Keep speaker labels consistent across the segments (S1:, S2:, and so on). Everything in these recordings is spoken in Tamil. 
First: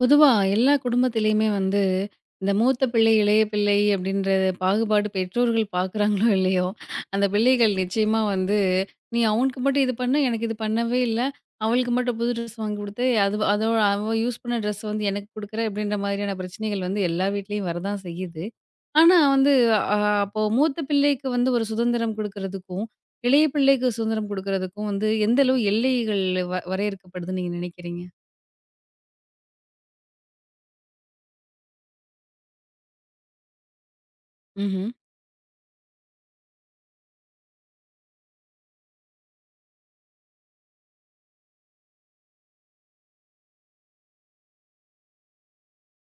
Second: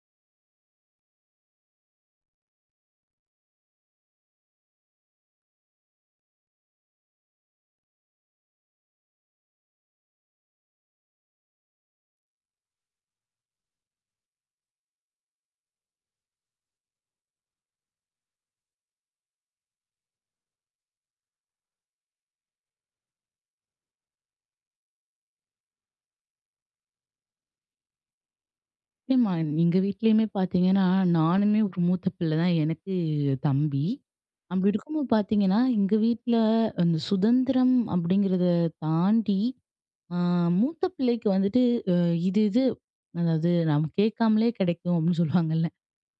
S1: பொதுவா எல்லா குடும்பத்திலயுமே வந்து, இந்த மூத்த பிள்ளை, இளைய பிள்ளை அப்படின்ற பாகுபாடு பெற்றோர்கள் பார்க்குறாங்களோ இல்லையோ, அந்த பிள்ளைகள் நிச்சயமா வந்து, "நீ அவனுக்கு மட்டும் இது பண்ண, எனக்கு இது பண்ணவே இல்ல. அவளுக்கு மட்டும் புது ட்ரெஸ் வாங்கி குடுத்து, அது அதோ அவ யூஸ் பண்ண ட்ரெஸ் வந்து எனக்கு குடுக்குற" அப்படின்ற மாதிரியான பிரச்சனைகள் வந்து எல்லா வீட்லயும் வரதான் செய்யுது. ஆனா வந்து அ அப்போ மூத்த பிள்ளைக்கு வந்து ஒரு சுதந்திரம் குடுக்குறதுக்கும், இளைய பிள்ளைக்கு சுதந்திரம் குடுக்குறதுக்கும் வந்து எந்த அளவு எல்லைகள் வரையறுக்கப்படுதுன்னு நீங்க நினைக்கிறீங்க?
S2: நிச்சயமா. எங்க வீட்லயுமே பார்த்தீங்கன்னா, நானுமே ஒரு மூத்த பிள்ளை தான். எனக்கு தம்பி. அப்படி
S1: ம்ஹ்ம்.
S2: இருக்கும்போது பார்த்தீங்கன்னா, எங்க வீட்ல அந்த சுதந்திரம் அப்படிங்கிறத தாண்டி, அ மூத்த பிள்ளைக்கு வந்துட்டு இது இது அதாவது நம்ம கேட்காமலே கிடைக்கும் அப்படின்னு சொல்லுவாங்கல்ல.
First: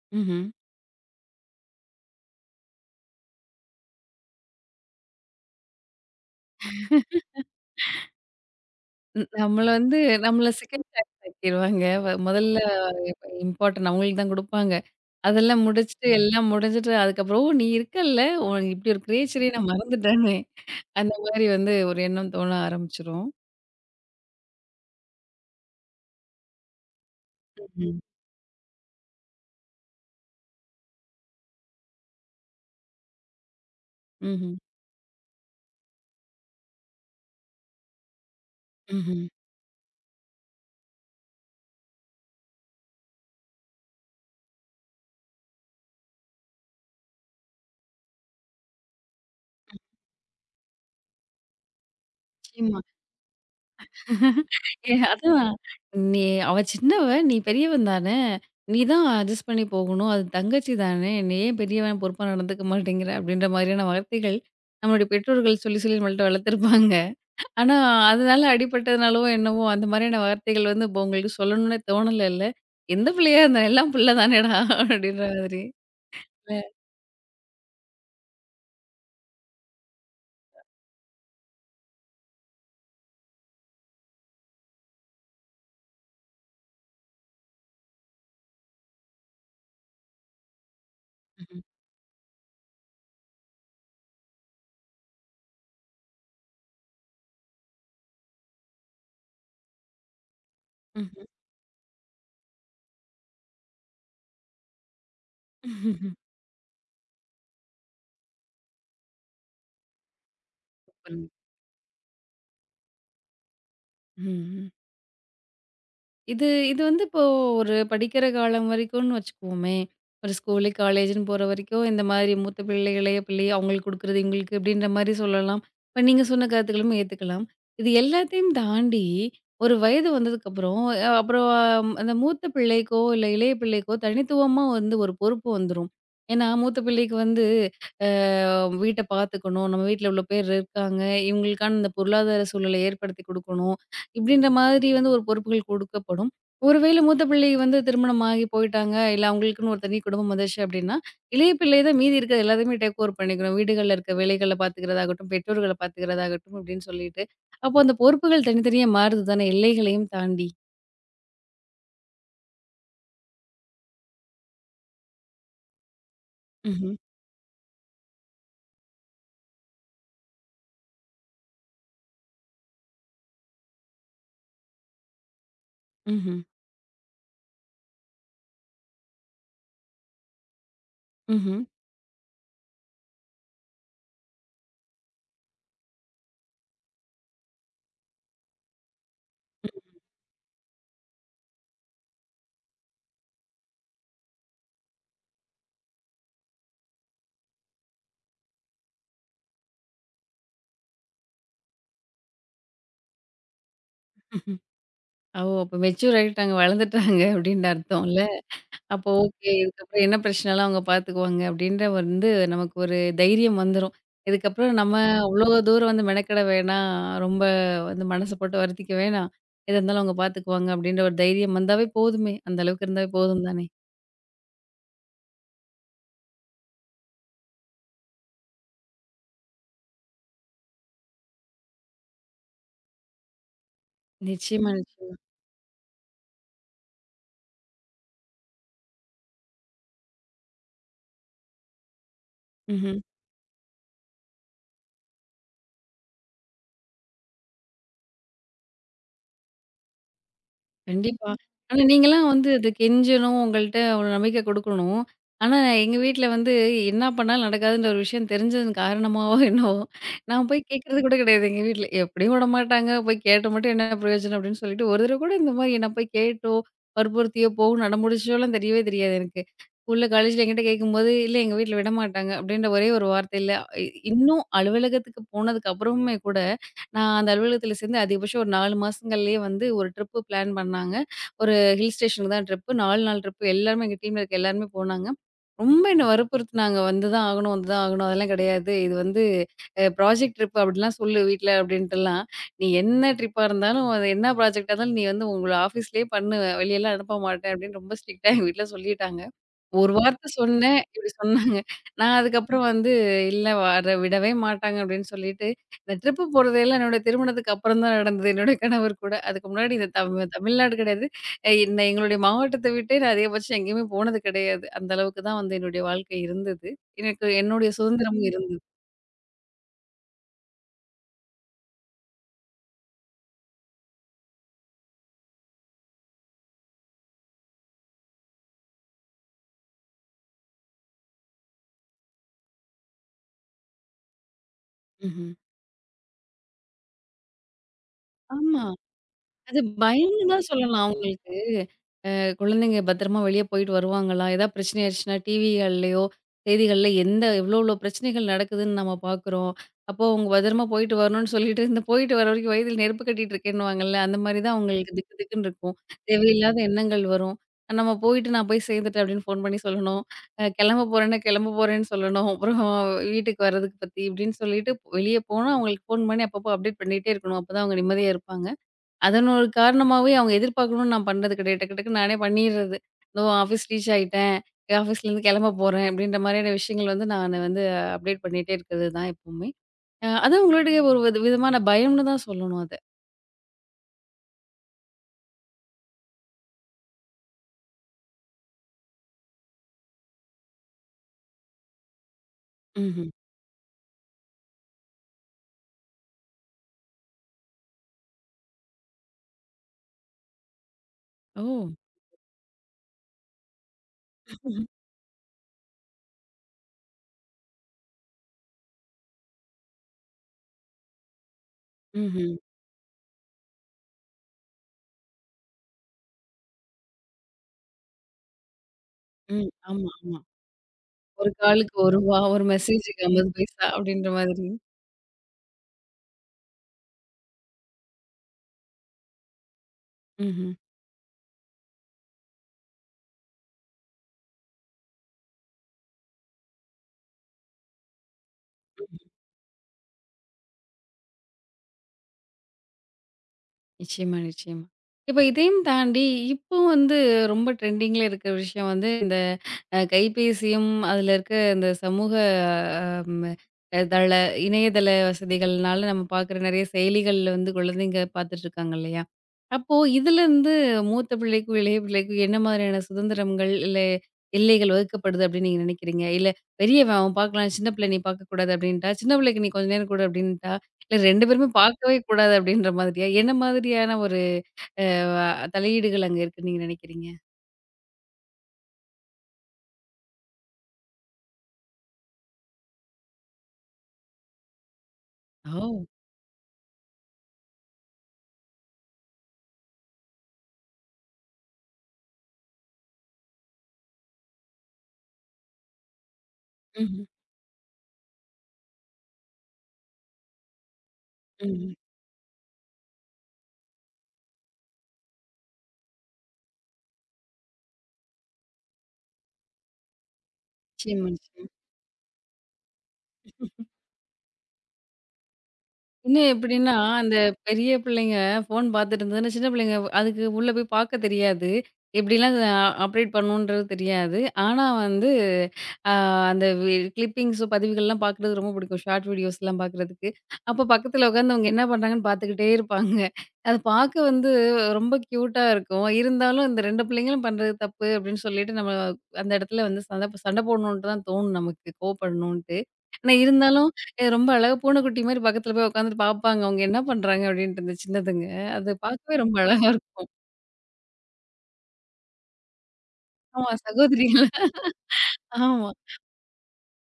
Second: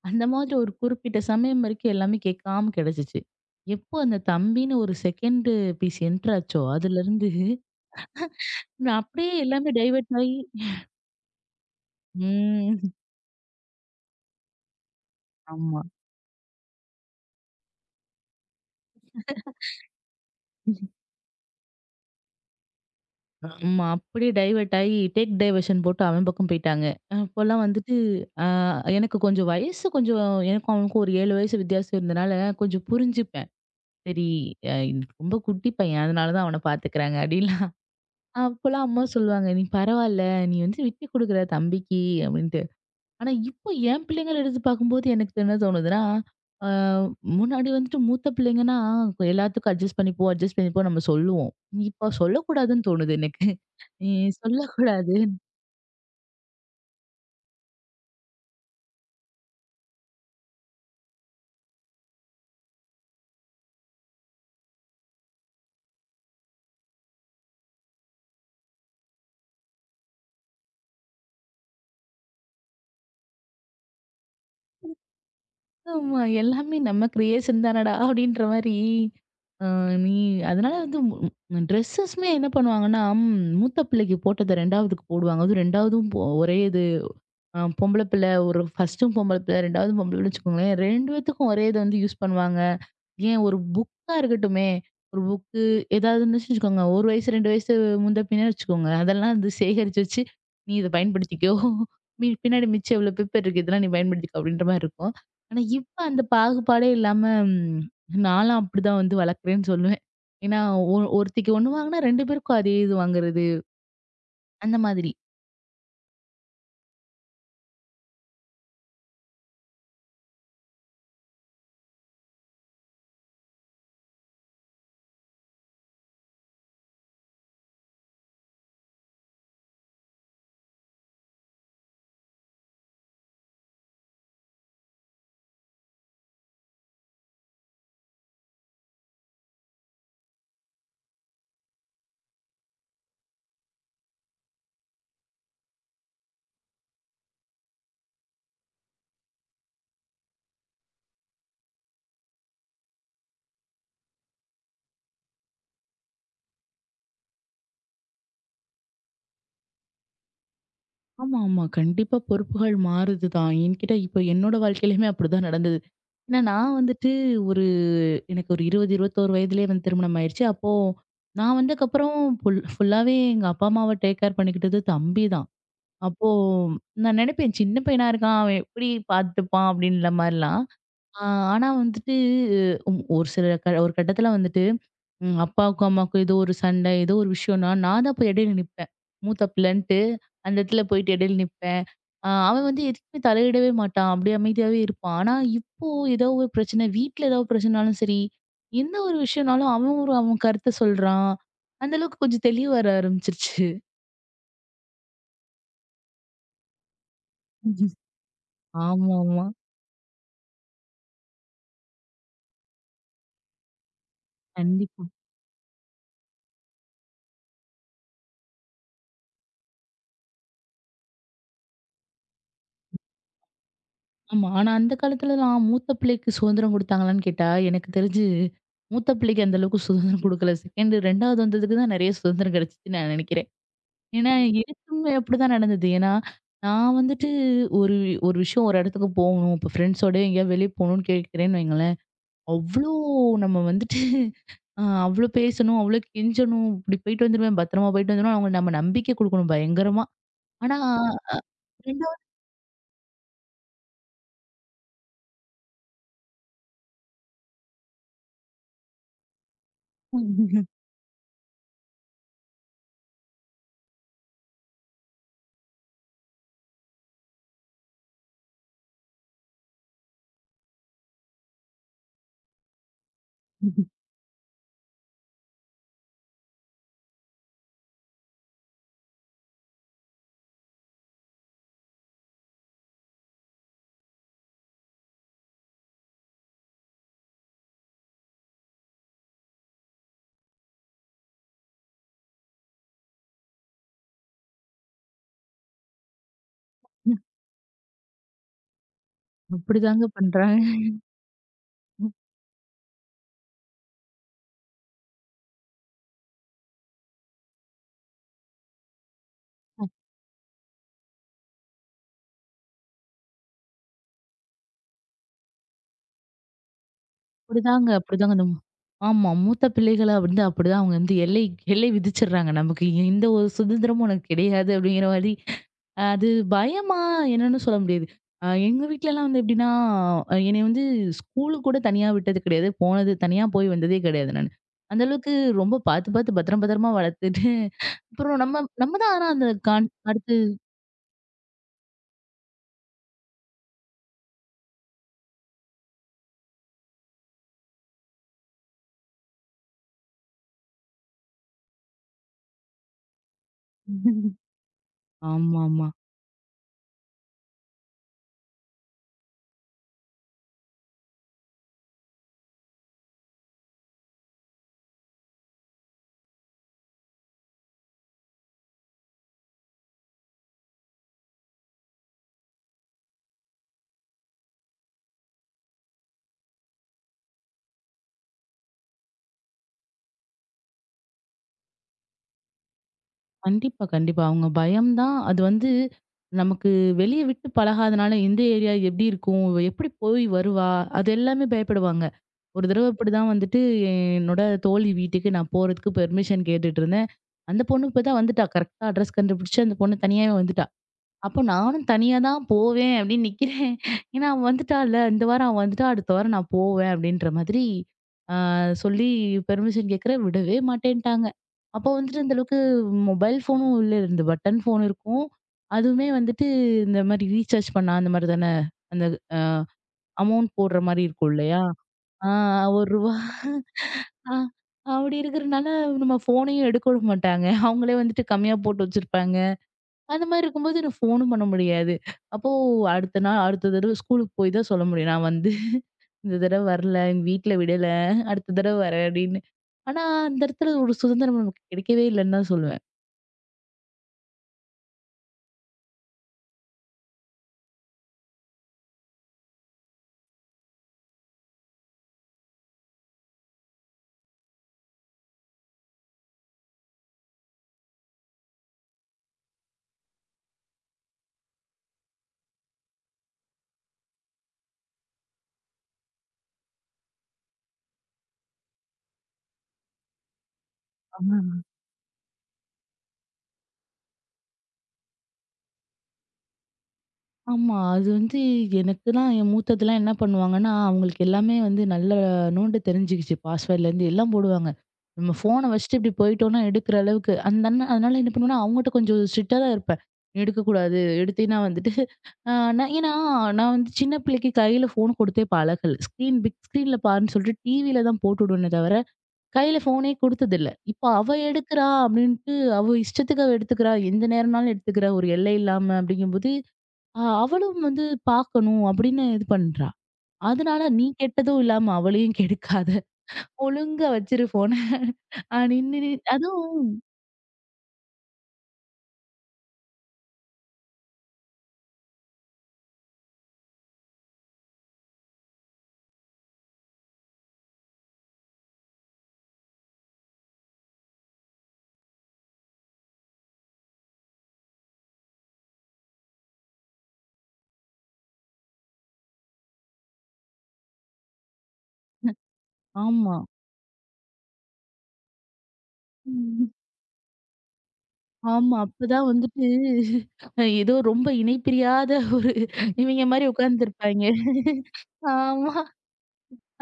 S2: அந்த
S1: ம்ஹ்ம்.
S2: மாதிரி ஒரு குறிப்பிட்ட சமயம் வரைக்கும் எல்லாமே கேட்காம கிடைச்சிச்சு. எப்போ அந்த தம்பின்னு ஒரு செகண்ட் பீஸ் என்டர் ஆச்சோ, அதுலருந்து நான்
S1: ம்.
S2: அப்படியே
S1: நம்மள
S2: எல்லாமே
S1: வந்து
S2: டைவர்ட் ஆயி
S1: நம்மள செகண்ட் கிளாஸ் ஆக்கிருவாங்க. முதல்ல
S2: ம்.
S1: இம்பார்டன்ட் அவங்களுக்கு தான் குடுப்பாங்க. அதெல்லாம்
S2: ஆமா.
S1: முடிச்சுட்டு எல்லாம் முடிஞ்சுட்டு அதுக்கப்புறம், "ஓ! நீ இருக்கல்ல! ஓ இப்படி ஒரு கிரியேச்சரே நான் மறந்துட்டேனே!" அந்த மாதிரி வந்து ஒரு எண்ணம் தோண ஆரம்பிச்சுரும்.
S2: ஆமா. அப்படியே டைவர்ட் ஆயி டேக் டைவர்ஷன் போட்டு அவன் பக்கம் போயிட்டாங்க. அப்போலாம் வந்துட்டு
S1: ம்ஹ்ம்.
S2: அ எனக்கு கொஞ்சம் வயசு கொஞ்சம் எனக்கும் அவனுக்கும் ஒரு 7 வயசு வித்தியாசம் இருந்தனால, கொஞ்சம் புரிஞ்சுப்பேன். சரி.
S1: ம்ஹ்ம்.
S2: அ ரொம்ப குட்டி பையன். அதனால தான் அவன பாத்துக்கிறாங்க அப்படின்லாம். அப்போலாம் அம்மா
S1: ம்ஹ்ம்.
S2: சொல்லுவாங்க, "நீ பரவால்ல. நீ வந்து விட்டு குடுக்குற தம்பிக்கு" அப்படின்ட்டு. ஆனா, இப்போ என் பிள்ளைங்கள எடுத்து பார்க்கும்போது எனக்கு என்ன தோணுதுன்னா, அ முன்னாடி வந்துட்டு மூத்த பிள்ளைங்கன்னா, எல்லாத்துக்கும் அட்ஜஸ்ட் பண்ணிப்போ, அட்ஜஸ்ட் பண்ணிப்போ நம்ம சொல்லுவோம். இப்ப
S1: நிச்சயமா.
S2: சொல்லக்கூடாதுன்னு தோணுது எனக்கு. நீ
S1: ஏ
S2: சொல்லக்கூடாது.
S1: அதான் "நீ அவ சின்னவ, நீ பெரியவன் தானே! நீ தான் அட்ஜஸ்ட் பண்ணி போகணும். அது தங்கச்சி தானே! நீ ஏன் பெரியவன் பொறுப்பா நடந்துக்க மாட்டேங்கிற?" அப்படின்ற மாதிரியான வார்த்தைகள் நம்மளுடைய பெற்றோர்கள் சொல்லி சொல்லி நம்மள்ட்ட வளர்த்துருப்பாங்க. ஆனா, அதனால அடிபட்டதுனாலவோ என்னவோ, அந்த மாரியான வார்த்தைகள் வந்து இப்ப உங்களுக்கு சொல்லணும்னே தோணலல்ல. எந்த பிள்ளையா இருந்தா எல்லாம் புள்ள தானேடா! அப்படின்ற மாதிரி.
S2: ஆமா,
S1: இல்ல.
S2: எல்லாமே நம்ம கிரியேஷன் தானடா! அப்படின்ற மாரி, அ நீ அதனால வந்து ட்ரெஸ்ஸஸுமே என்ன பண்ணுவாங்கன்னா, மூத்த பிள்ளைக்கு போட்டத 2வதுக்கு போடுவாங்க. அதுவும் 2வதும் போ ஒரே பொம்பள பிள்ளை ஒரு ஃபர்ஸ்ட்டும் பொம்பள பிள்ளை, 2வது பொம்பள பிள்ளன்னு வச்சுக்கோங்களேன். 2 பேத்துக்கும் ஒரே இத வந்து யூஸ் பண்ணுவாங்க. ஏன் ஒரு புக்கா இருக்கட்டுமே, ஒரு புக்கு ஏதாவதுன்னு வச்சுக்கோங்க. 1 வயசு 2 வயசு முந்த பின்ன வச்சுக்கோங்க. அதெல்லாம் வந்து சேகரிச்சு வச்சு, "நீ இத
S1: ம்ஹ்ம்.
S2: பயன்படுத்திக்கோ. மீ பின்னாடி மிச்சம் இவ்ளோ பேப்பர் இருக்கு. இதெல்லாம் நீ பயன்படுத்திக்கோ" அப்படின்ற மாரி இருக்கும். ஆனா இப்ப அந்த பாகுபாடே இல்லாம ம் நான்லாம் அப்படிதான் வந்து வளர்க்குறேன்னு சொல்லுவேன். ஏன்னா ஒ
S1: ம்ஹ்ம்.
S2: ஒருத்திக்கு ஒண்ணு வாங்குனா 2 பேருக்கும் அதே இது வாங்குறது,
S1: ம்.
S2: அந்த மாதிரி.
S1: இது இது வந்து இப்போ ஒரு படிக்கிற காலம் வரைக்கும்னு வச்சுக்குவோமே! ஒரு ஸ்கூலு, காலேஜ்ன்னு போற வரைக்கும் இந்த மாதிரி மூத்த பிள்ளை, இளைய பிள்ளை அவங்களுக்கு குடுக்குறது இவங்களுக்கு இப்படின்ற மாரி சொல்லலாம். இப்ப நீங்க சொன்ன கருத்துக்களும் ஏத்துக்கலாம். இது எல்லாத்தையும் தாண்டி ஒரு வயது வந்ததுக்கப்புறம், அப்புறம் அந்த மூத்த பிள்ளைக்கோ, இல்ல இளைய பிள்ளைக்கோ தனித்துவமா வந்து ஒரு பொறுப்பு வந்துரும். ஏன்னா மூத்த பிள்ளைக்கு வந்து வீட்ட பார்த்துக்கணும். நம்ம வீட்ல இவ்ளோ பேர் இருக்காங்க. இவங்களுக்கான இந்த பொருளாதார சூழலை ஏற்படுத்தி குடுக்கணும். இப்படின்ற மாதிரி வந்து ஒரு பொறுப்புகள் குடுக்கப்படும். ஒருவேளை மூத்த பிள்ளை வந்து திருமணம் ஆகி போயிட்டாங்க. இல்ல அவங்களுக்குன்னு ஒரு தனி குடும்பம் வந்துருச்சு அப்படின்னா, இளைய பிள்ளை தான் மீதி இருக்கிற எல்லாத்தையுமே டேக் ஓவர் பண்ணிக்கணும். வீடுகள்ல இருக்க வேலைகள பார்த்துக்கிறதாகட்டும், பெற்றோர்கள பார்த்துக்கிறதாகட்டும் அப்படின்னு சொல்லிட்டு. அப்போ அந்த பொறுப்புகள் தனித்தனியா மாறுது தானே எல்லைகளையும் தாண்டி.
S2: ஆமா, ஆமா. கண்டிப்பா பொறுப்புகள் மாறுதுதான். என்கிட்ட இப்ப என்னோட வாழ்க்கையிலயுமே அப்படிதான் நடந்தது. ஏன்னா நான்
S1: ம்ஹ்ம்.
S2: வந்துட்டு ஒரு எனக்கு ஒரு 20, 21 வயதிலேயே வந்து திருமணம் ஆயிருச்சு. அப்போ நான் வந்ததுக்கப்புறம் ஃபுல்லாவே எங்க அப்பா அம்மாவ டேக் கேர் பண்ணிக்கிட்டது தம்பி தான். அப்போ
S1: ம்ஹ்ம்.
S2: நான் நினைப்பேன், "சின்ன பையனா இருக்கான். அவன் எப்படி பார்த்துப்பான்?" அப்படின்ற மாரிலாம். ஆ,
S1: ம்ஹ்ம்.
S2: ஆனா வந்துட்டு ஒரு சில ஒரு கட்டத்துல வந்துட்டு அப்பாவுக்கும் அம்மாவுக்கும் ஏதோ ஒரு சண்டை ஏதோ ஒரு விஷயம்னா நான் தான் போய் இடையில நிப்பேன். மூத்த
S1: ம்.
S2: பிள்ளைன்ட்டு அந்த இடத்துல போயிட்டு இடையில நிப்பேன். அவன் வந்து எதுக்குமே தலையிடவே மாட்டான். அப்படியே அமைதியாவே இருப்பான். ஆனா இப்போ ஏதோ ஒரு பிரச்சனை வீட்ல ஏதோ ஒரு பிரச்சனைனாலும் சரி, எந்த ஒரு விஷயம்னாலும் அவன் கருத்தை சொல்றான். அந்த அளவுக்கு கொஞ்சம் தெளிவு வர ஆரம்பிச்சிருச்சு.
S1: ஓ! அப்ப மெச்சூர் ஆயிட்டாங்க. வளர்ந்துட்டாங்க அப்படின்னு அர்த்தம். அப்போ
S2: ஆமா, ஆமா.
S1: ஓகே. இதுக்கப்புறம் என்ன பிரச்சனைலாம் அவங்க பார்த்துக்குவாங்க அப்படின்ற வந்து நமக்கு ஒரு தைரியம் வந்துரும். இதுக்கப்புறம் நம்ம
S2: கண்டிப்பா.
S1: அவ்வளோ தூரம் வந்து மெனக்கெட வேணாம். ரொம்ப வந்து மனசு போட்டு வருத்திக்க வேணாம். எதா இருந்தாலும் அவங்க பார்த்துக்குவாங்க அப்படின்ற ஒரு தைரியம் வந்தாவே போதுமே. அந்த அளவுக்கு இருந்தாவே போதும் தானே!
S2: ஆமா. ஆனா அந்த காலத்துலலாம் மூத்த பிள்ளைக்கு சுதந்திரம் குடுத்தாங்களான்னு கேட்டா, எனக்கு தெரிஞ்சு மூத்த பிள்ளைக்கு அந்த அளவுக்கு சுதந்திரம் குடுக்கல. செகண்ட் 2வது வந்ததுக்கு தான் நெறைய சுதந்திரம் கிடைச்சுச்சுன்னு நான் நெனைக்கிறேன். ஏன்னா,
S1: நிச்சயமா,
S2: எனக்குமே
S1: நிச்சயமா.
S2: அப்படிதான் நடந்தது. ஏன்னா, நான் வந்துட்டு ஒரு ஒரு விஷயம் ஒரு இடத்துக்கு போகணும். இப்போ ஃப்ரெண்ட்ஸோட எங்கேயாவது வெளிய போகணும்னு கேட்கிறேன்னு வைங்களேன், அவ்ளோ
S1: ம்ஹ்ம்.
S2: நம்ம வந்துட்டு அவ்ளோ பேசணும், அவ்ளோ கெஞ்சணும். இப்படி போயிட்டு வந்துருவேன், பத்திரமா போயிட்டு வந்துருவேன். அவங்க நம்ம நம்பிக்கை குடுக்கணும் பயங்கரமா. ஆனா
S1: கண்டிப்பா. ஆனா
S2: 2வது
S1: நீங்கலாம் வந்து அது கெஞ்சணும், உங்கள்ட்ட அவ்ளோ நம்பிக்கை குடுக்கணும். ஆனா எங்க வீட்ல வந்து என்ன பண்ணாலும் நடக்காதுன்ற ஒரு விஷயம் தெரிஞ்சதன் காரணமாவோ என்னவோ, நான் போய் கேட்கறது கூட கிடையாது எங்க வீட்ல. எப்படியும் விடமாட்டாங்க, போய் கேட்டு மட்டும் என்ன பிரயோஜனம் அப்படின்னு சொல்லிட்டு, ஒரு தடவ கூட இந்த மாரி நான் போய் கேட்டோ, வற்புறுத்தியோ, போவும் நடமுடிச்சோலாம் தெரியவே தெரியாது எனக்கு. ஸ்கூல்ல, காலேஜ்ல என்கிட்ட கேட்கும்போது, "இல்ல எங்க வீட்ல விடமாட்டாங்க" அப்படின்ற ஒரே ஒரு வார்த்தையில, இன்னும் அலுவலகத்துக்கு போனதுக்கு அப்புறமுமே கூட நான் அந்த அலுவலகத்தில சேர்ந்து அதிகபட்சம் ஒரு 4 மாசங்கள்லயே வந்து ஒரு ட்ரிப்பு பிளான் பண்ணாங்க. ஒரு ஹில் ஸ்டேஷனுக்கு தான் ட்ரிப்பு. 4 நாள் ட்ரிப்பு. எல்லாருமே எங்க டீம்ல இருக்க எல்லாருமே போனாங்க. ரொம்ப என்ன வற்புறுத்துனாங்க. "வந்து தான் ஆகணும், வந்து தான் ஆகணும்." அதெல்லாம் கிடையாது. இது வந்து ப்ராஜெக்ட் ட்ரிப் அப்படிலாம் சொல்லு வீட்ல அப்படின்ட்டுலாம். "நீ என்ன ட்ரிப்பா இருந்தாலும், அது என்ன ப்ராஜெக்ட்டா இருந்தாலும் நீ வந்து உங்கள ஆஃபீஸ்லயே பண்ணு. வெளியலாம் அனுப்ப மாட்டேன்." அப்படின்னு ரொம்ப ஸ்ட்ரிக்ட்டா எங்க வீட்ல சொல்லிட்டாங்க. ஒரு
S2: அப்படிதாங்க
S1: வார்த்தை
S2: பண்றாங்க.
S1: சொன்னேன். இப்டி சொன்னாங்க. நான் அதுக்கப்புறம் வந்து இல்ல வர விடவே மாட்டாங்க அப்டின்னு சொல்லிட்டு, இந்த ட்ரிப்பு போறது எல்லாம் என்னோட திருமணத்துக்கு அப்புறம் தான் நடந்தது. என்னோட கணவர் கூட. அதுக்கு முன்னாடி இந்த தமிழ்நாடு கிடையாது. இந்த எங்களுடைய மாவட்டத்த விட்டு நான் அதிகபட்சம் எங்கேயுமே போனது கிடையாது. அந்த அளவுக்கு தான் வந்து என்னுடைய வாழ்க்கை இருந்தது. எனக்கு என்னுடைய
S2: அப்படிதாங்க,
S1: சுதந்திரமும்
S2: அப்படிதாங்க. அந்த
S1: இருந்தது.
S2: ஆமா. மூத்த பிள்ளைகள வந்து அப்படிதான் அவங்க வந்து எல்லை எல்லை விதிச்சிடுறாங்க. நமக்கு எந்த ஒரு சுதந்திரமும் உனக்கு கிடையாது அப்படிங்கிற மாரி. அது பயமா என்னன்னு சொல்ல முடியாது. எங்க வீட்லலாம் வந்து எப்படின்னா, என்னைய வந்து ஸ்கூலுக்கு கூட தனியா விட்டது கிடையாது. போனது தனியா போய் வந்ததே கிடையாது நானு. அந்த
S1: ம்ஹ்ம்.
S2: அளவுக்கு ரொம்ப பார்த்து பார்த்து பத்திரம் பத்திரமா வளர்த்துட்டு, அப்புறம் நம்ம
S1: ஆமா.
S2: நம்ம தான் ஆனா அந்த
S1: அது
S2: கான்
S1: பயம்னு
S2: அடுத்து
S1: தான் சொல்லலாம் அவங்களுக்கு. குழந்தைங்க பத்திரமா வெளியே போயிட்டு வருவாங்களா? ஏதாவது பிரச்சனை ஆயிடுச்சுன்னா, டிவிகள்லயோ, செய்திகள்ல எந்த எவ்வளோ எவ்வளோ பிரச்சனைகள் நடக்குதுன்னு நம்ம பார்க்குறோம். அப்போ அவங்க பத்திரமா போயிட்டு வரணும்னு சொல்லிட்டு, இந்த போயிட்டு வர வரைக்கும் வயதில் நெருப்பு கட்டிட்டு இருக்கேன்னுவாங்கல்ல, அந்த மாரி தான் அவங்களுக்கு திக்கு திக்குன்னு இருக்கும்.
S2: ஆமாமா.
S1: தேவையில்லாத எண்ணங்கள் வரும். நம்ம போயிட்டு "நான் போய் சேர்ந்துட்டேன்" அப்படின்னு ஃபோன் பண்ணி சொல்லணும். கிளம்ப போறேன்னா, கிளம்ப போறேன்னு சொல்லணும். அப்புறம் வீட்டுக்கு வர்றதுக்கு பத்தி இப்படின்னு சொல்லிட்டு, வெளியே போனா அவங்களுக்கு ஃபோன் பண்ணி அப்பப்போ அப்டேட் பண்ணிட்டே இருக்கணும். அப்பதான் அவங்க நிம்மதியா இருப்பாங்க. அதன் ஒரு காரணமாவே அவங்க எதிர்பார்க்கணும்னு நான் பண்றது கிடையாது. டக்கு டக்குன்னு நானே பண்ணிர்றது. "இதோ ஆஃபீஸ் ரீச் ஆயிட்டேன். ஆஃபீஸ்லேருந்து கிளம்ப போறேன்." அப்படின்ற மாதிரியான விஷயங்கள் வந்து நான் வந்து அப்டேட் பண்ணிட்டே இருக்கிறது தான் எப்பவுமே. அது உங்களுடைய ஒரு வித விதமான பயம்னு தான் சொல்லணும் அத.
S2: கண்டிப்பா, கண்டிப்பா. அவங்க பயம் தான். அது வந்து நமக்கு வெளிய விட்டு பழகாதனால, எந்த ஏரியா எப்டி இருக்கும்? இவ எப்டி போய் வருவா? அது எல்லாமே பயப்படுவாங்க. ஒரு தடவ
S1: ம்ஹ்ம்.
S2: இப்டிதான் வந்துட்டு என்னோட தோழி வீட்டுக்கு நான் போறதுக்கு பெர்மிஷன் கேட்டுட்டு இருந்தேன். அந்த பொண்ணு இப்பதான் வந்துட்டா. கரெக்ட்டா அட்ரஸ் கண்டுபிடிச்சு அந்த பொண்ணு தனியாவே வந்துட்டா. அப்போ
S1: ஓ!
S2: நானும் தனியா தான் போவேன் அப்படின்னு நிக்கிறேன். ஏன்னா அவ வந்துட்டால்ல. இந்த வாரம் அவ வந்துட்டா, அடுத்த வாரம் நான் போவேன் அப்படின்ற மாதிரி ஆ சொல்லி பெர்மிஷன் கேட்குறேன். விடவே மாட்டேன்ட்டாங்க. அப்போ வந்துட்டு
S1: ம்ஹ்ம்.
S2: அந்த அளவுக்கு மொபைல் ஃபோனும் இல்ல. இந்த பட்டன் ஃபோன் இருக்கும். அதுவுமே வந்துட்டு இந்த மாரி ரீசார்ஜ் பண்ணா அந்த மாரி தானே. அந்த அ
S1: ம். ஆமா, ஆமா.
S2: அமௌண்ட் போடுற மாரி
S1: ஒரு
S2: இருக்கும் இல்லையா?
S1: காலுக்கு ரூ. 1
S2: ஆ
S1: ஒரு
S2: ரூ.
S1: மெசேஜுக்கு
S2: 1.
S1: 50 பைசா அப்படின்ற
S2: ஆ
S1: மாதிரி.
S2: அப்படி இருக்கிறனால நம்ம ஃபோனையும் எடுக்க விட மாட்டாங்க. அவங்களே வந்துட்டு கம்மியா போட்டு வச்சிருப்பாங்க. அந்த மாரி
S1: ம்ஹ்ம்.
S2: இருக்கும்போது நான் ஃபோனும் பண்ண முடியாது. அப்போ அடுத்த நாள் அடுத்த தடவ ஸ்கூலுக்கு போய் தான் சொல்ல முடியும். நான் வந்து இந்த தடவ வரல, எங்க வீட்ல விடல, அடுத்த தடவ வரேன் அப்படின்னு. ஆனா அந்த இடத்துல ஒரு சுதந்திரம் நமக்கு கிடைக்கவே இல்லன்னு தான்
S1: நிச்சயமா, நிச்சயமா. இப்ப இதையும் தாண்டி, இப்போ வந்து ரொம்ப ட்ரெண்டிங்ல இருக்க விஷயம் வந்து இந்த கைபேசியும், அதுல இருக்க இந்த சமூக அம் தள இணையதள வசதிகள்னால நம்ம பாக்குற நெறைய செயலிகள்ல வந்து குழந்தைங்க பாத்துட்டு இருக்காங்க இல்லையா? அப்போ இதுலருந்து மூத்த பிள்ளைக்கும், இளைய பிள்ளைக்கும் என்ன மாதிரியான சுதந்திரங்கள், இல்ல எல்லைகள் வகுக்கப்படுது அப்படின்னு நீங்க நெனைக்கிறீங்க? இல்ல பெரியவன் அவன் பாக்கலாம், சின்ன பிள்ளை நீ பாக்கக்கூடாது அப்படின்ட்டா, சின்ன பிள்ளைக்கு நீ கொஞ்ச நேரம் குடு அப்படின்ட்டா, இல்ல 2 பேருமே
S2: சொல்லுவேன்.
S1: பார்க்கவே கூடாது அப்டின்ற மாதிரியா? என்ன மாதிரியான ஒரு அ தலையீடுகள் அங்க இருக்குன்னு நீங்க நினைக்கிறீங்க?
S2: ஆமா. அது வந்து எனக்குலாம் என் மூத்ததுலாம் என்ன பண்ணுவாங்கன்னா, அவங்களுக்கு எல்லாமே வந்து நல்லா நோண்ட தெரிஞ்சுகிச்சு. பாஸ்வேர்ட்லேருந்து எல்லாம் போடுவாங்க. நம்ம ஃபோன
S1: ஓ!
S2: வச்சுட்டு இப்டி போயிட்டோம்னா எடுக்கிற அளவுக்கு. அந்த அண்ணன் அதனால என்ன பண்ணுவேன்னா, அவங்கட்ட கொஞ்சம் ஸ்ட்ரிக்ட்டா தான் இருப்பேன். எடுக்கக்கூடாது. எடுத்தீன்னா வந்துட்டு அ நான் ஏன்னா, நான் வந்து சின்ன பிள்ளைக்கு கையில ஃபோன் குடுத்தே பழகல. ஸ்க்ரீன்ல
S1: ம்ஹ்ம்.
S2: பாருன்னு சொல்லிட்டு டிவில தான் போட்டுவிடுவேனே தவிர, கையில ஃபோனே குடுத்ததில்ல. இப்போ அவ
S1: ம்.
S2: எடுக்கிறா அப்டின்ட்டு, அவ இஷ்டத்துக்கு அவ எடுத்துக்கிறா. எந்த நேரம்னாலும் எடுத்துக்கிறா. ஒரு எல்லை இல்லாம அப்டிங்கும்போது அவளும் வந்து பார்க்கணும் அப்படின்னு இது பண்றா. அதனால நீ
S1: நிச்சயமா, நிச்சயமா.
S2: கெட்டதும் இல்லாம அவளையும் கெடுக்காத. ஒழுங்கா வச்சிரு ஃபோன. அ நின்னு நின்னு
S1: இன்னும் எப்படின்னா,
S2: அதுவும்
S1: அந்த பெரிய பிள்ளைங்க ஃபோன் பார்த்துட்டு இருந்ததுன்னா, சின்ன பிள்ளைங்க அதுக்கு உள்ள போய் பார்க்க தெரியாது. எப்படிலாம் ஆப்ரேட் பண்ணணுன்றது தெரியாது. ஆனா வந்து அ அந்த கிளிப்பிங்ஸ் பதிவுகள்லாம் பார்க்குறது ரொம்ப பிடிக்கும். ஷார்ட் வீடியோஸ்லாம் பார்க்குறதுக்கு. அப்போ பக்கத்துல உட்காந்து அவங்க என்ன பண்றாங்கன்னு பார்த்துக்கிட்டே இருப்பாங்க. அது பார்க்க வந்து ரொம்ப கியூட்டா இருக்கும். இருந்தாலும் இந்த 2 பிள்ளைங்களும் பண்றது தப்பு அப்படின்னு சொல்லிட்டு நம்ம அந்த இடத்துல வந்து சண்ட சண்ட போடணுன்ட்டு தான் தோணும் நமக்கு, கோவப்படணுன்ட்டு. ஆனா
S2: ஆமா.
S1: இருந்தாலும் ரொம்ப அழகா பூனைக்குட்டி மாரி பக்கத்துல போய் உட்காந்துட்டு பார்ப்பாங்க. அவங்க
S2: ம்.
S1: என்ன பண்றாங்க அப்படின்ட்டு அந்த சின்னதுங்க. அது
S2: ஆமா.
S1: பார்க்கவே
S2: அப்பதான்
S1: ரொம்ப
S2: வந்துட்டு
S1: அழகா இருக்கும்.
S2: ஏதோ ரொம்ப இணை பிரியாத ஒரு இவங்க மாரி
S1: ஆமா
S2: உட்கார்ந்துருப்பாய்ங்க.
S1: சகோதரிகள். ஆமா.
S2: ஆமா.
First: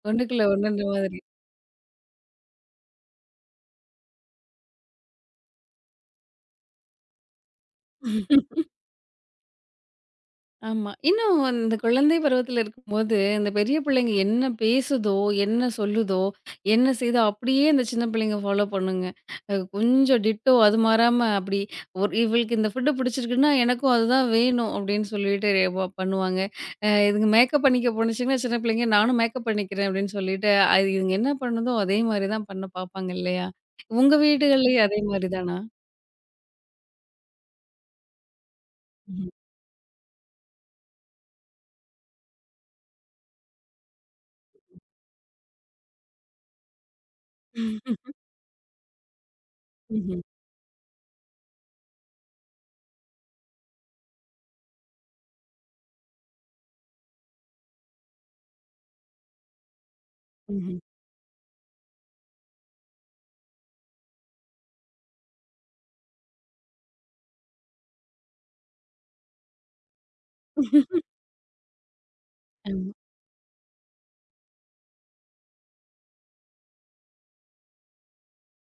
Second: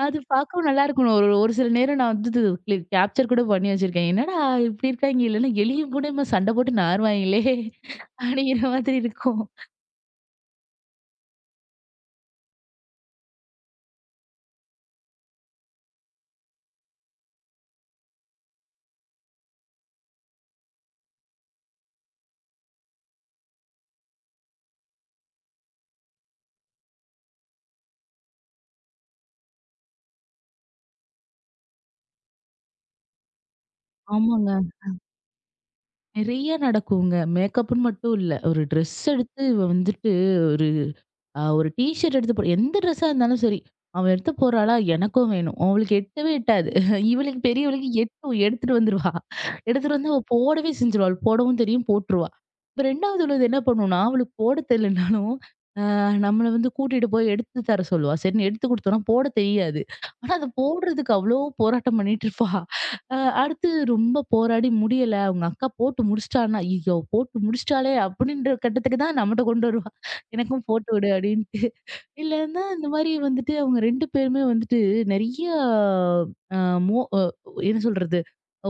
S2: அது
S1: ஒண்ணுக்குள்ள
S2: பார்க்கவும்
S1: ஒண்ணுன்ற
S2: நல்லா இருக்கும்.
S1: மாதிரி.
S2: ஒரு ஒரு சில நேரம் நான் வந்து இது கேப்சர் கூட பண்ணி வச்சிருக்கேன். என்னடா இப்படி இருக்காய்ங்க? இல்லன்னா எலியும் கூட இவன் சண்டை போட்டு நாறுவாய்ங்களே! அப்படிங்கிற மாதிரி இருக்கும்.
S1: ஆமா. இன்னும் இந்த குழந்தை பருவத்துல இருக்கும்போது, இந்த பெரிய பிள்ளைங்க என்ன பேசுதோ, என்ன சொல்லுதோ, என்ன செய்யுதோ, அப்படியே அந்த சின்ன பிள்ளைங்க ஃபாலோ பண்ணுங்க. கொஞ்சம் டிட்டோ அது மாறாம அப்படி ஒரு இவளுக்கு இந்த ஃபுட் பிடிச்சிருக்குன்னா, எனக்கும் அதுதான் வேணும் அப்படின்னு சொல்லிட்டு வ பண்ணுவாங்க. இதுங்க மேக்கப் பண்ணிக்க போணுச்சுன்னா, சின்ன பிள்ளைங்க நானும் மேக்கப் பண்ணிக்கிறேன் அப்படின்னு சொல்லிட்டு, அது இதுங்க என்ன பண்ணுதோ அதே மாரி தான் பண்ண பார்ப்பாங்க இல்லையா? உங்க
S2: ஆமாங்க.
S1: வீடுகள்லயும் அதே மாரி தானா?
S2: நிறைய நடக்குங்க. மேக்கப்ன்னு மட்டும் இல்ல. ஒரு ட்ரெஸ்
S1: ம்ஹ்ம்.
S2: எடுத்து இவ வந்துட்டு ஒரு ஒரு டீ ஷர்ட் எடுத்து போடு எந்த ட்ரெஸ்ஸா இருந்தாலும் சரி. அவ எடுத்து போறாளா எனக்கும் வேணும். அவளுக்கு எட்டவே எட்டாது. இவளுக்கு பெரியவளுக்கு எட்டும். எடுத்துட்டு வந்துருவா. எடுத்துட்டு வந்து அவ
S1: ம்ஹ்ம்.
S2: போடவே செஞ்சுருவா. அவளுக்கு போடவும் தெரியும் போட்டுருவா. இப்ப 2வது உள்ளது என்ன பண்ணும்னா, அவளுக்கு போட தெரியலனாலும் நம்மள வந்து கூட்டிட்டு போய் எடுத்து தர சொல்லுவா. சரின்னு எடுத்து குடுத்தோம்னா போட தெரியாது. ஆனா, அத
S1: ம்ஹ்ம்.
S2: போடுறதுக்கு அவ்ளோ போராட்டம் பண்ணிட்டு இருப்பா. அ அடுத்து ரொம்ப போராடி முடியல. அவங்க அக்கா போட்டு முடிச்சுட்டான்னா, "ஐயோ! போட்டு முடிச்சுட்டாளே!" அப்படின்ற கட்டத்துக்கு தான் நம்மட்ட கொண்டு வருவா. "எனக்கும் போட்டு விடு" அப்படின்ட்டு. இல்லன்னா இந்த
S1: ஆமா.
S2: மாரி வந்துட்டு அவங்க 2 பேருமே வந்துட்டு நெறைய அ மோ அ என்ன சொல்றது?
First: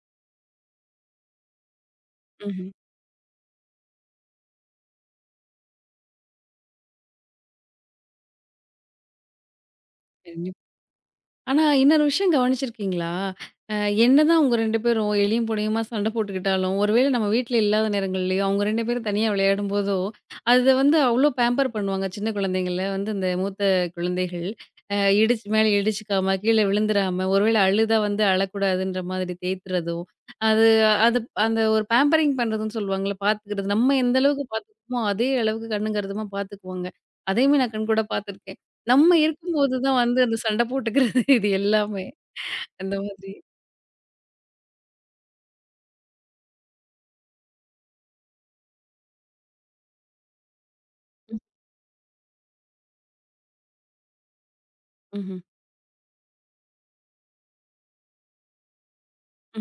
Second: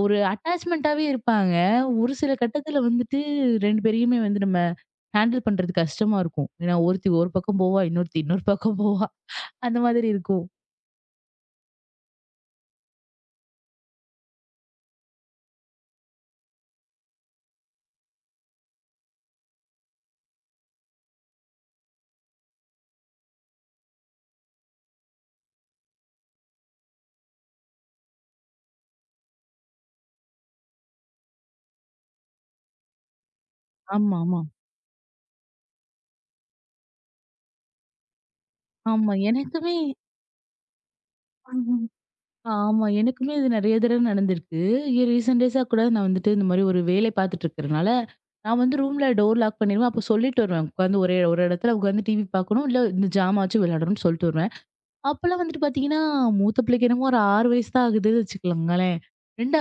S2: ஒரு அட்டாச்மென்ட்டாவே இருப்பாங்க. ஒரு சில
S1: ம்ஹ்ம்.
S2: கட்டத்துல வந்துட்டு 2 பேரையுமே வந்து நம்ம ஹேண்டில் பண்றது கஷ்டமா இருக்கும். ஏன்னா ஒருத்தி ஒரு பக்கம் போவா, இன்னொருத்தி இன்னொரு பக்கம் போவா. அந்த மாதிரி இருக்கும்.
S1: ஆனா, இன்னொரு விஷயம் கவனிச்சிருக்கீங்களா? அ என்னதான் அவங்க 2 பேரும் எளியும் புடையுமா சண்ட போட்டுக்கிட்டாலும், ஒரு வேளை நம்ம வீட்ல இல்லாத நேரங்கள்லயோ, அவங்க 2 பேரும் தனியா விளையாடும்போதோ, அத வந்து அவ்ளோ பேம்பர் பண்ணுவாங்க. சின்ன குழந்தைங்கள வந்து இந்த மூத்த குழந்தைகள். இடிச்சு மேல இடிச்சுக்காம, கீழ விழுந்துராம, ஒருவேளை அழுதா வந்து அழக்கூடாதுன்ற மாதிரி தேய்த்துறதோ, அது அது அந்த ஒரு பேம்பரிங் பண்றதுன்னு சொல்லுவாங்கல்ல, பார்த்துக்கிறது. நம்ம எந்த
S2: ஆமா, ஆமா.
S1: அளவுக்கு பார்த்துக்குமோ, அதே அளவுக்கு கண்ணும் கருத்துமா பார்த்துக்குவாங்க. அதையுமே நான் கண்கூட பார்த்துருக்கேன்.
S2: ஆமா.
S1: நம்ம இருக்கும்போது
S2: எனக்குமே
S1: தான் வந்து அந்த சண்டை போட்டுக்கிறது இது
S2: ம்ஹும்.
S1: எல்லாமே.
S2: ஆமா.
S1: அந்த மாதிரி.
S2: எனக்குமே இது நெறைய தடவ நடந்திருக்கு. ரீசென்ட் டேஸா கூட நான் வந்துட்டு இந்த மாரி ஒரு வேலை பார்த்துட்டு இருக்கிறனால, நான் வந்து ரூம்ல டோர் லாக் பண்ணிருவேன். அப்போ சொல்லிட்டு வருவேன். உட்காந்து ஒரே ஒரு இடத்துல உட்காந்து டிவி பார்க்கணும். இல்ல இந்த ஜாமாச்சும் விளையாடணும்னு சொல்லிட்டு வருவேன்.
S1: ம்ஹ்ம்.
S2: அப்பலாம் வந்துட்டு பாத்தீங்கன்னா, மூத்த பிள்ளைக்கு என்னமோ ஒரு 6 வயசு தான் ஆகுதுன்னு வச்சுக்கோங்களேன்.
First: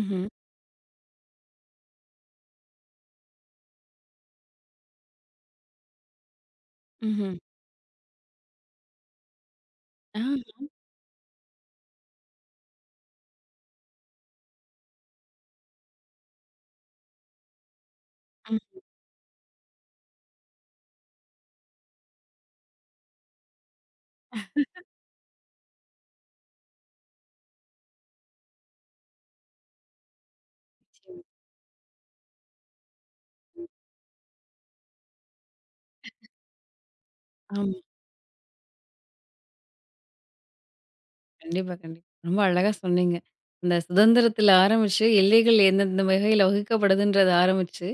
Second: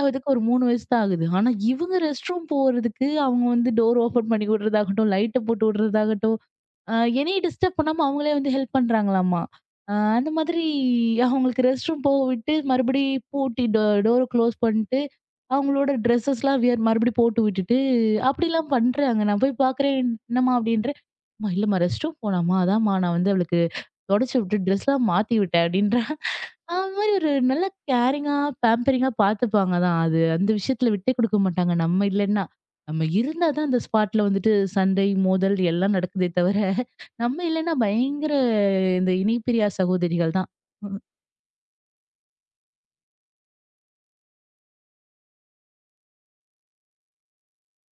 S1: ம்ஹ்ம்.
S2: ஒரு 3 வயசு தான் ஆகுது. ஆனா இவங்க ரெஸ்ட் ரூம் போறதுக்கு அவங்க வந்து டோர் ஓப்பன் பண்ணி விடுறதாகட்டும், லைட்ட போட்டு விடுறதாகட்டும், அ
S1: ம்ஹ்ம்.
S2: என்னைய டிஸ்டர்ப் பண்ணாம அவங்களே வந்து ஹெல்ப் பண்றாங்களாமா. அ
S1: ஆ.
S2: அந்த மாதிரி அவங்களுக்கு ரெஸ்ட் ரூம் போக விட்டு, மறுபடி பூட்டி டோர க்ளோஸ் பண்ணிட்டு, அவங்களோட ட்ரெஸ்ஸஸ்லாம் வியர் மறுபடியும் போட்டு விட்டுட்டு,
S1: ம்.
S2: அப்படிலாம் பண்றாங்க. நான் போய் பாக்குறேன், "என்னம்மா?" அப்படின்றேன். "அம்மா இல்லம்மா ரெஸ்ட் ரூம் போனாம்மா. அதாம்மா நான் வந்து அவளுக்கு "தொடைச்சு விட்டு ட்ரெஸ்லாம் மாத்தி விட்டேன்" அப்படின்றா. அது மாதிரி ஒரு நல்ல கேரிங்கா, பேம்பரிங்கா பார்த்துப்பாங்க தான். அது அந்த விஷயத்துல விட்டே
S1: நிச்சயமா.
S2: குடுக்க மாட்டாங்க. நம்ம இல்லன்னா. நம்ம இருந்தா தான் அந்த ஸ்பாட்ல வந்துட்டு சண்டை, மோதல் எல்லாம் நடக்குதே தவிர, நம்ம இல்லன்னா
S1: ஆமா.
S2: பயங்கர இந்த இணைபிரியா சகோதரிகள் தான்.
S1: கண்டிப்பா, கண்டிப்பா. ரொம்ப அழகா சொன்னீங்க. அந்த சுதந்திரத்தில ஆரம்பிச்சு, எல்லைகள் எந்தெந்த வகையில வகுக்கப்படுதுன்றத ஆரம்பிச்சு,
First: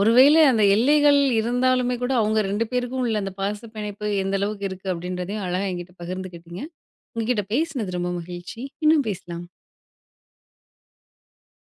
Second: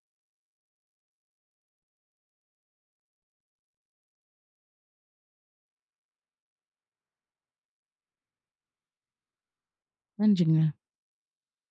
S1: ஒருவேளை அந்த எல்லைகள் இருந்தாலுமே கூட, அவங்க 2 பேருக்கும் உள்ள அந்த பாச பிணைப்பு எந்த அளவுக்கு இருக்கு அப்படின்றதையும் அழகா என்கிட்ட பகிர்ந்துக்கிட்டீங்க. உங்ககிட்ட பேசினது ரொம்ப மகிழ்ச்சி. இன்னும் பேசலாம்.
S2: நன்றிங்க.